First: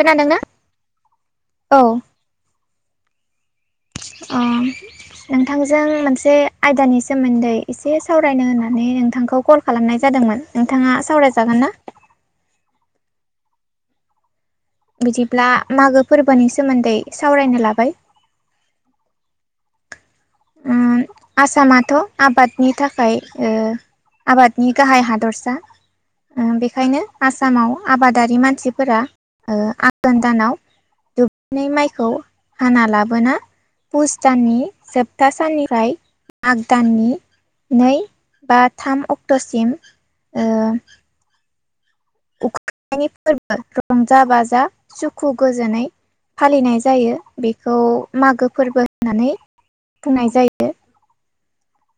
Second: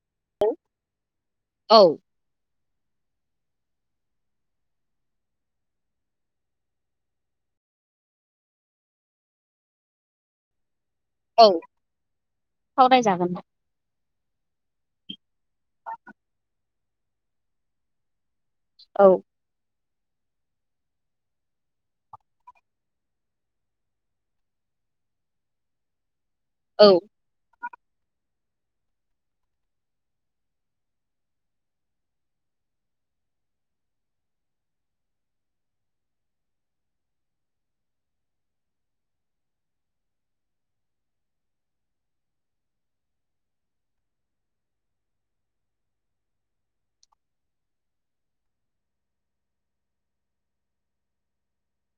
खोनादोंना औ औ ओ नोंथांजों मोनसे आयदानि सोमोन्दै एसे सावरायनो होननानै नोंथांखौ कल खालामनाय जादोंमोन नोंथां औ सावरायजागोन ना सावरायजागोन बिदिब्ला मागौ फोरबोनि सोमोन्दै सावरायनो लाबाय औ आसामाथ' आबादनि थाखाय ओ आबादनि गाहाय हादरसा ओ औ बेखायनो आसामाव आबादारि मानसिफोरा ओ आघोन दानाव दुब्लिनि माइखौ हाना पुस दाननि सोबथा साननिफ्राय माग दाननि नै बा थाम अक्ट'सिम ओ उखैनायनि फोरबो रंजा बाजा सुखु गोजोनै फालिनाय जायो बेखौ मागो फोरबो होननानै बुंनाय जायो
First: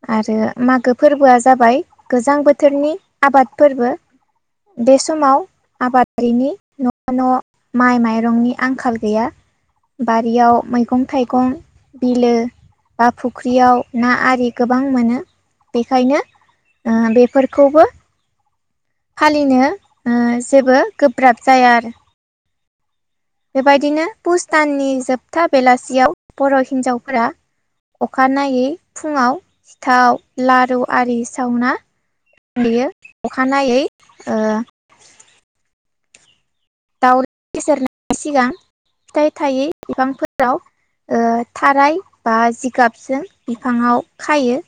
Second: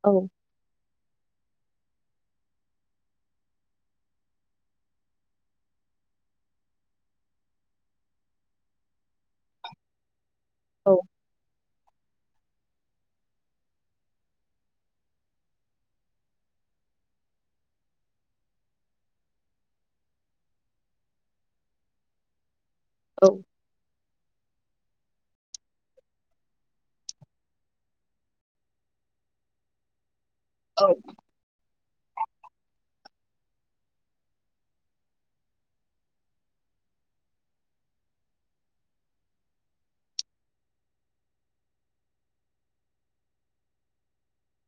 औ आरो मागो फोरबोआ जाबाय गोजां बोथोरनि आबाद फोरबो बे समाव आबादारिनि न' न' माइ माइरंनि आंखाल गैया बारियाव औ मैगं थाइगं बिलो बा फुख्रियाव ना आरि गोबां मोनो बेखायनो बेफोरखौबो फालिनो जेबो गोब्राब जाया आरो औ बेबायदिनो भुस दाननि जोबथा बेलासियाव बर' हिन्जावफोरा अखानाययै फुङाव थाव लारु औ आरि सावना हयो अखानायै दाउ बेसेेरनायनि सिगां फिथाइ थायै बिफांफोराव थाराय बा जिगाबजों बिफांङाव खायो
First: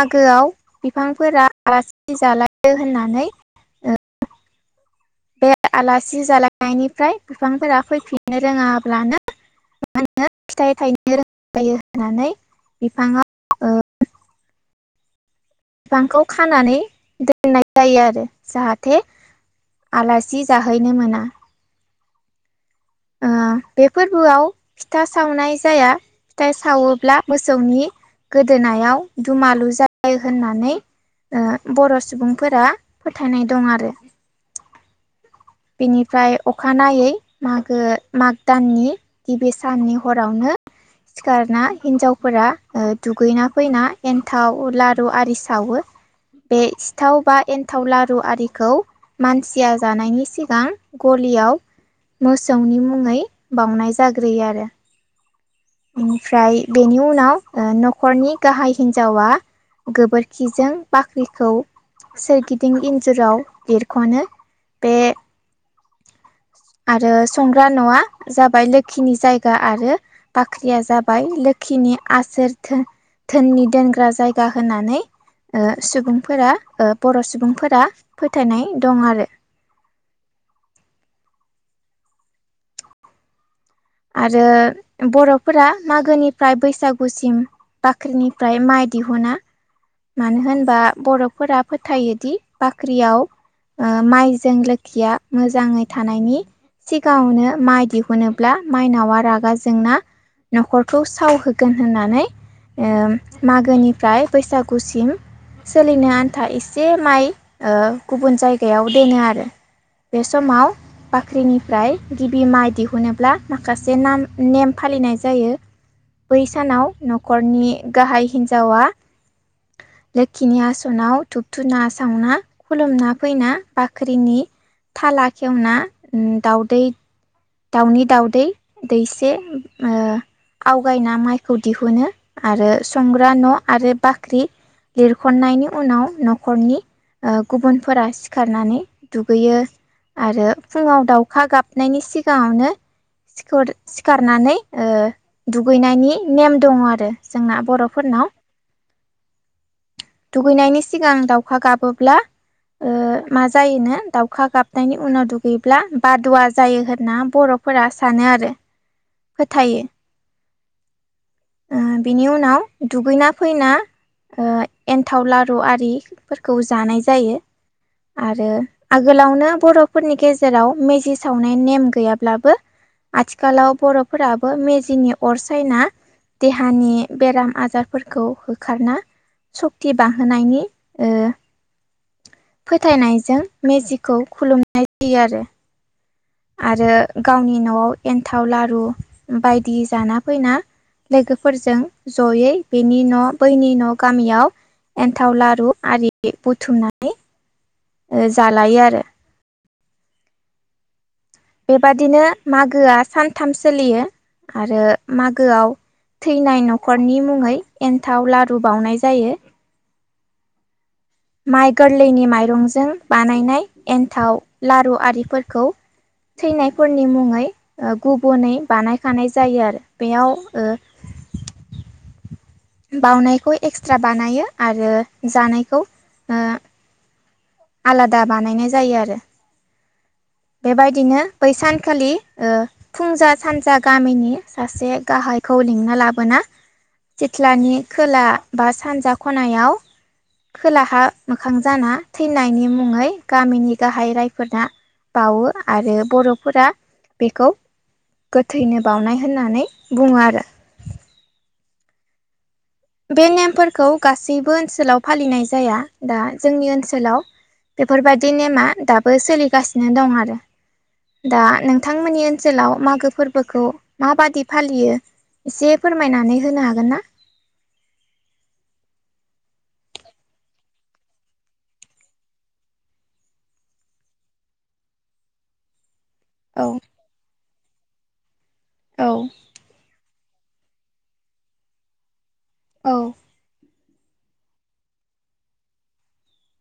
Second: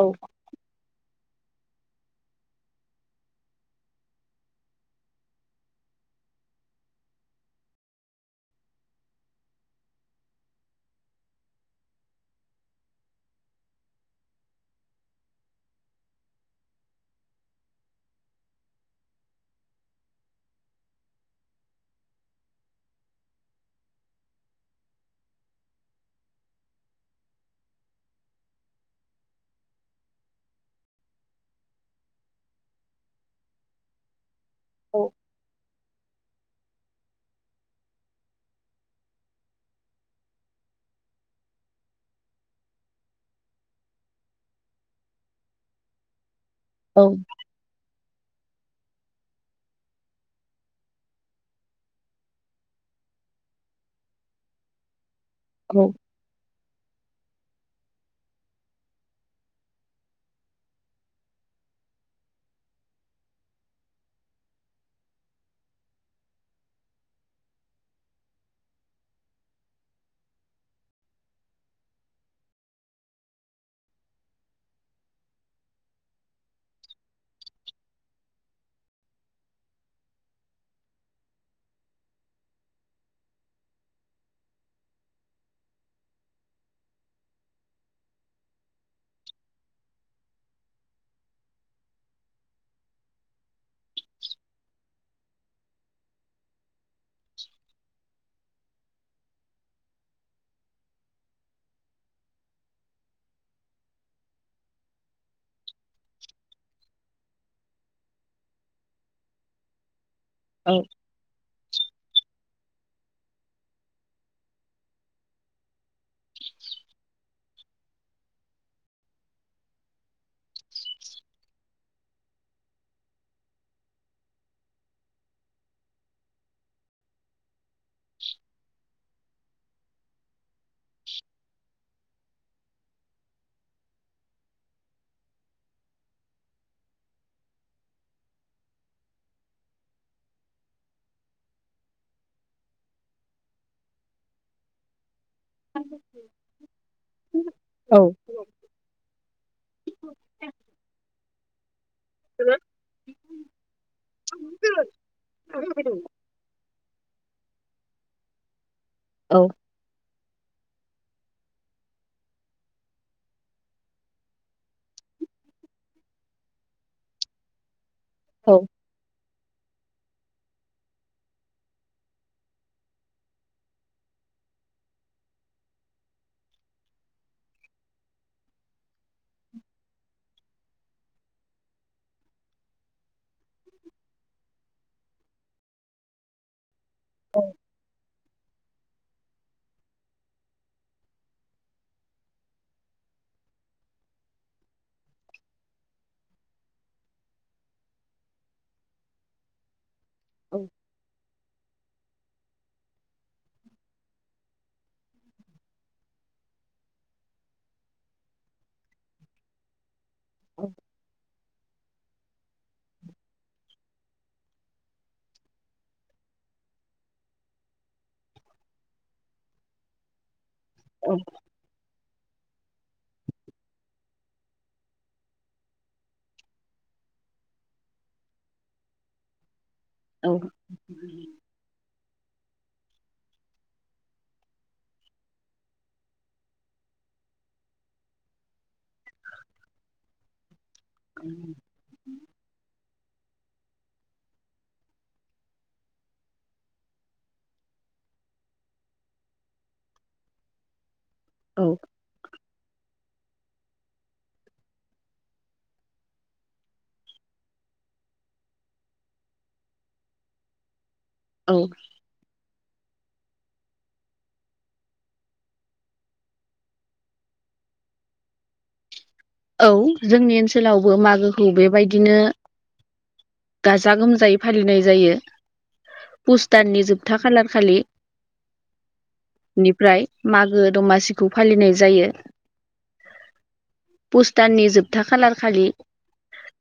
औ बिफांफोरा आलासि जालायो होननानै ओ बे आलासि जालायनायनिफ्राय बिफांफोरा फैफिननो रोङाब्लानो मा होनो फिथाइ थायनो रों [inaudible] जायो होननानै बिफाङाव बिफांखौ खानानै दोन्नाय जायो आरो जाहाते आलासि जाहैनो मोना बे फोरबोआव फिथा सावनाय जाया फिथा सावोब्ला मोसौनि गोदोनायाव दुमालु जायो होननानै ओ बर' सुबुंफोरा फोथाय नाय दं आरो [inaudible] बनिफ्राय अखानायै मागो माग दाननि गिबि साननि हरावनो सिखारना हिन्जावफोरा ओ दुगैना फैना एन्थाव लारु आरि सावो बे औ सिथाव बा एन्थाव लारु आरिखौ मानसिया जानायनि सि गां गलियाव मोसौनि मुङै बावनाय जाग्रोयो आरो औ आमफ्राय बेनि उनाव न'खरनि गाहाय हिन्जावा गोबोरखिजों बाख्रिखौ सोरगिदिं इन्जुराव लिरख'नो बे आरो संग्रा न'आ जाबाय लोखिनि जायगा आरो बाख्रिया जाबाय लोखिनि आसोर थोन धोननि दोनग्रा जायगा होनानै ओ सुबुंफोरा ओ बर' सुबुंफोरा फोथायनाय दं आरो आरो बर'फोरा मागोनिफ्राय बैसागुसिम बाख्रिनिफ्राय माइ दिहुना मानो होनबा बर'फोरा फोथायोदि बाख्रियाव ओ माइजों लोखिया मोजाङै थानायनि सिगाङावनो माइ दिहुनो ब्ला माइनावा रागा जोंना न'खरखौ सावहोगोन होननानै ओ मागोनिफ्राय बैसागु गुसिम सोलिनो आन्था एसे माइ ओ गुबुन जायगायाव दोनो आरो बे समाव बाख्रिनिफ्राय गिबि माइ दिहुनोब्ला माखासे नाम नेम फालिनाय जायो बै सानाव न'खरनि गाहाय हिन्जावा लोखिनि आसनाव धुुबधुना सावना खुलुमना फैना बाख्रिनि थाला खेवना दाउदै दाउनि दावदै दैसे ओ आवगायनाय माइखौ दिहुनो आरो संग्रा न' आरो बाख्रि लिरख'नायनि उनाव न'खरनि ओ गुबुनफोरा सिखारनानै दुगैयो आरो फुङाव दाउखा गाबनायनि सि सिगाङावनो सिखर सिखारनानै ओ दुगैनायनि नेम दङ आरो जोंना बर'फोरनाव दुगैनायनि सिगां दाउखा गाबोब्ला मा जायोनो दाउखा गाबनायनि उनाव औ दुगैब्ला बादुवा जायो होन ना बर'फोरा सानो आरो औ फोथायो [inaudible] ओ बिनि उनाव दुगैना फैना एन्थाव लारु आरिफोरखौ जानाय जायो। आरो आगोलावनो बर'फोरनि गेजेराव मेजि सावनाय नेम गैयाब्लाबो आथिखालाव बर'फोराबो मेजिनि अर सायना देहानि बेराम आजारफोरखौ होखारनाा सक्ति बाहोनायनि फोथायनायजों मेजिखौ खुलुमनाय जायो आरो आरो गावनि न'आव एन्थाव लारु बायदि जाना फैना लोगोफोरजों जयै बेनि न' बैनि न' गामियाव एन्थाव लारु आरि बुथुमनानै जालायो आरो औ बेबादिनो मागोआ सानथाम सोलियो आरो मागोआव थैनाय न'खरनि मुङै एन्थाव लारु बावनाय जायो औ माइ गोरलैनि माइरंजों बानायनाय एन्थाव लारु आरिफोरखौ थैनायफोरनि मुङै गुबुनै बानायखानाय जायो आरो बेयाव औ बावउनायखौ एक्सट्रा बानायो आरो जानायखौ आलादा बानायनाय जायो आरो। औ बे बादिनो बै सानखालि ओ फुंजा सानजा गामिनि सासे गाहायखौ लिंना लाबोना सिथ्लानि खोला बा सानजा खनायाव खोला मोखां जाना थैनायनि मुङै गामिनि गाहाय रायफोरना बावो आरो बर'फोरा बेखौ गोथैनो बावनाय होननानै बुङो आरो। औ बे नेमफोरखौ गासैबो ओनसोलाव फालिनाय जाया दा जोंनि ओनसोलाव बेफोरबायदि नेमा दाबो सोलिगासिनो दं आरो दा नोंथांमोननि ओनसोलाव मागो फोरबोखौ माबादि फालियो एसे फोरमायनानै होनो हागोन ना? औ जोंनि ओनसोलावबो मागोखौ बेबायदिनो गाजा गोमजायै फालिनाय जायो। पुस दाननि औ जोबथा खालारखालि। औ निफ्राय मागो दमासिखौ फालिनाय जायो। औ पुष दाननि जोबथा खालार खालि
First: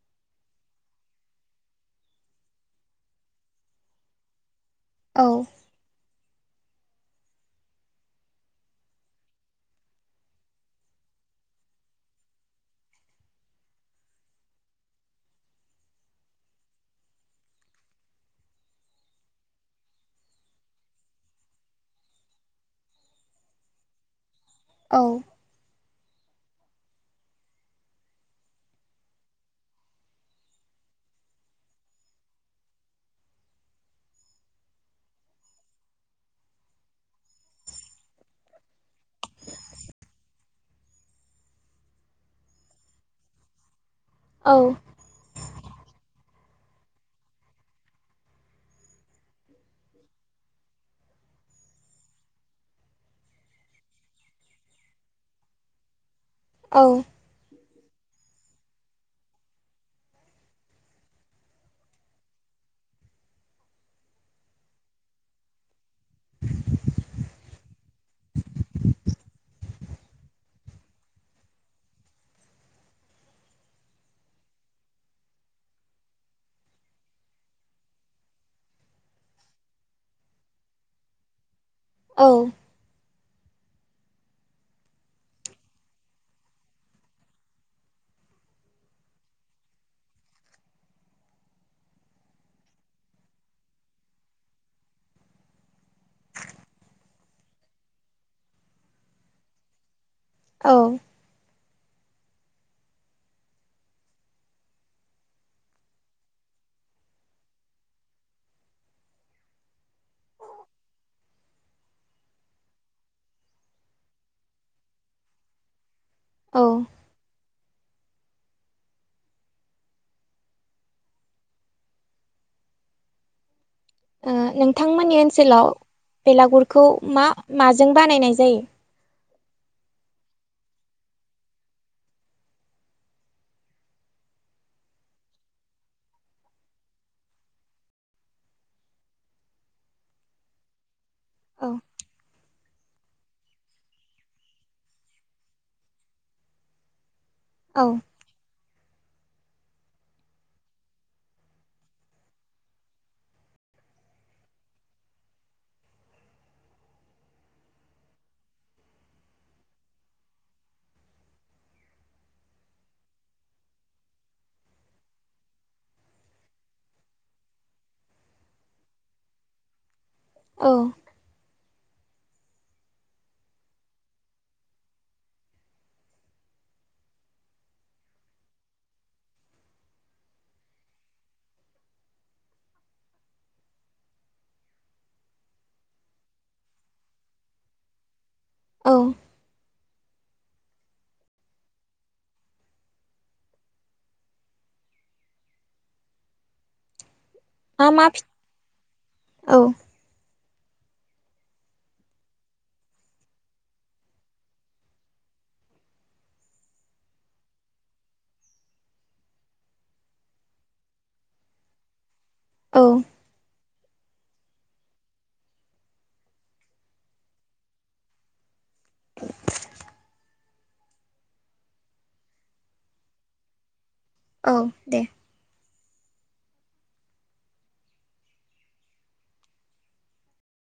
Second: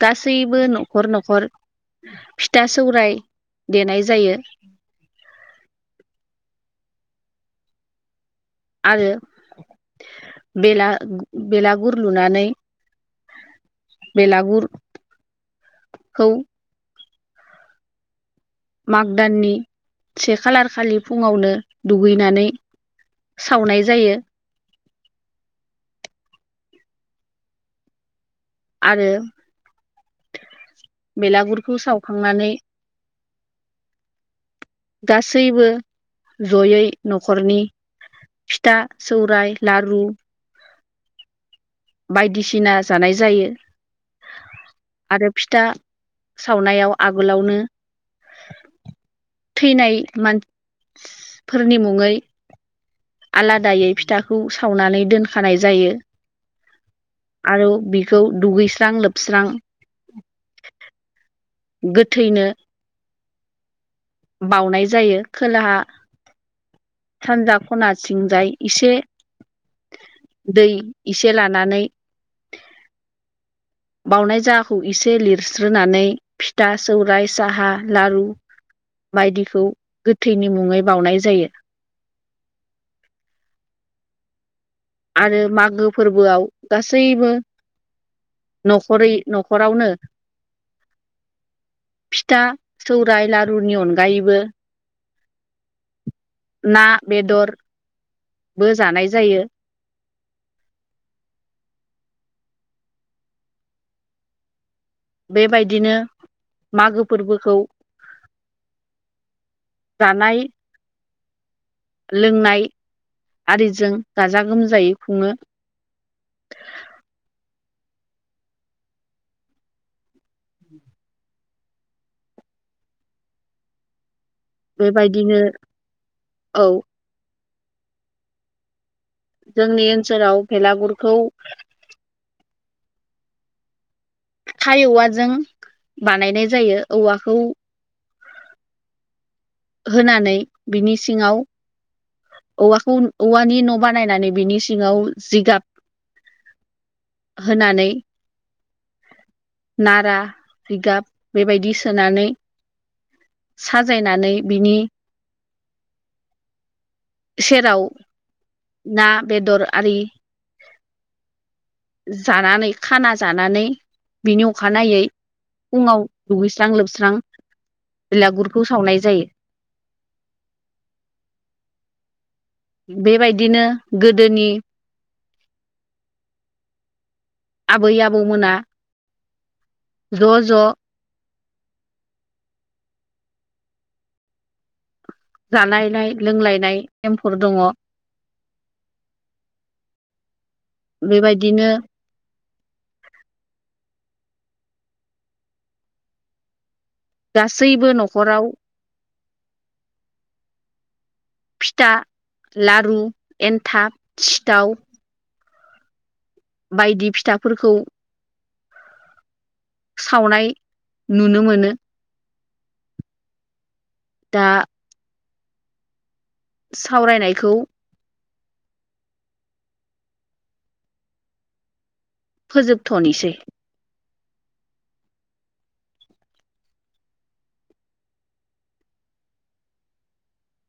गासैबो न'खर न'खर-' फिथा सौराय देनाय जायो। औ आरो बेला बेलागुर लुनानै बेलागुर खौ माग दाननि से खालार खालि फुङावनो दुगैनानै सावनाय जायो। औ आरो बेलागुरखौ सावखांनानै गासैबो ज'यै न'खरनि फिथा सौराइ लारु बायदिसिना जानाय जायो औ आरो फिथा सावनायाव आगोलावनो थैनाय मानसिफोरनि मुङै आलादायै फिथाखौ सावनानै दोनखानाय जायो औ आरो बिखौ दुगैस्रां लोबस्रां गोथैनो बावनाय जायो खोलाहा सानजा खनाथिंजाय इसे दै एसे लानानै बावनाय जाहाखौ इसे लिरस्रोनानै फिथा सौराइ साहा लारु बायदिखौ गोथैनि मुङै बावनाय जायो औ आरो मागो फोरबोआव गासैबो न'खरै न'खरावनो फिथा सौराइ लारुनि अनगायैबो ना बेदरबो जानाय जायो औ बे बायदिनो मागो फोरबोखौ जानाय लोंनाय आरिजों गाजा गोमजायै खुङो औ ओ नोंथांमोननि बेबायदिनो ओनसोलाव औ बेलागुरखौ मा माजों बानायनाय जायो जोंनि ओनसोलाव बेलागुरखौ थाइ औवाजों बानायनाय जायो औवाखौ होनानै बिनि सिङाव औ औवाखौ औवानि न' बानायनानै बिनि सिङाव जिगाब औ होनानै नारा जिगाब बेबायदि सोनानै साजायनानै बिनि सेराव ना बेदर आरि जानानै खाना जानानै बिनि अखानायै फुङाव दुगैस्रां लोबस्रां बिलागुरखौ सावनाय जायो औ बेबायदिनो गोदोनि आबै आबौमोना ज' ज' जानायनाय लोंलायनाय नेमफोर दङ औ बेबायदिनो मा गासैबो मा फि न'खराव औ फिथा लारु एनथाब सिथाव बायदि फिथाफोरखौ सावनाय नुनो मोनो। औ। दा। सावरायनायखौ। फोजोबथ'निसै। औ दे।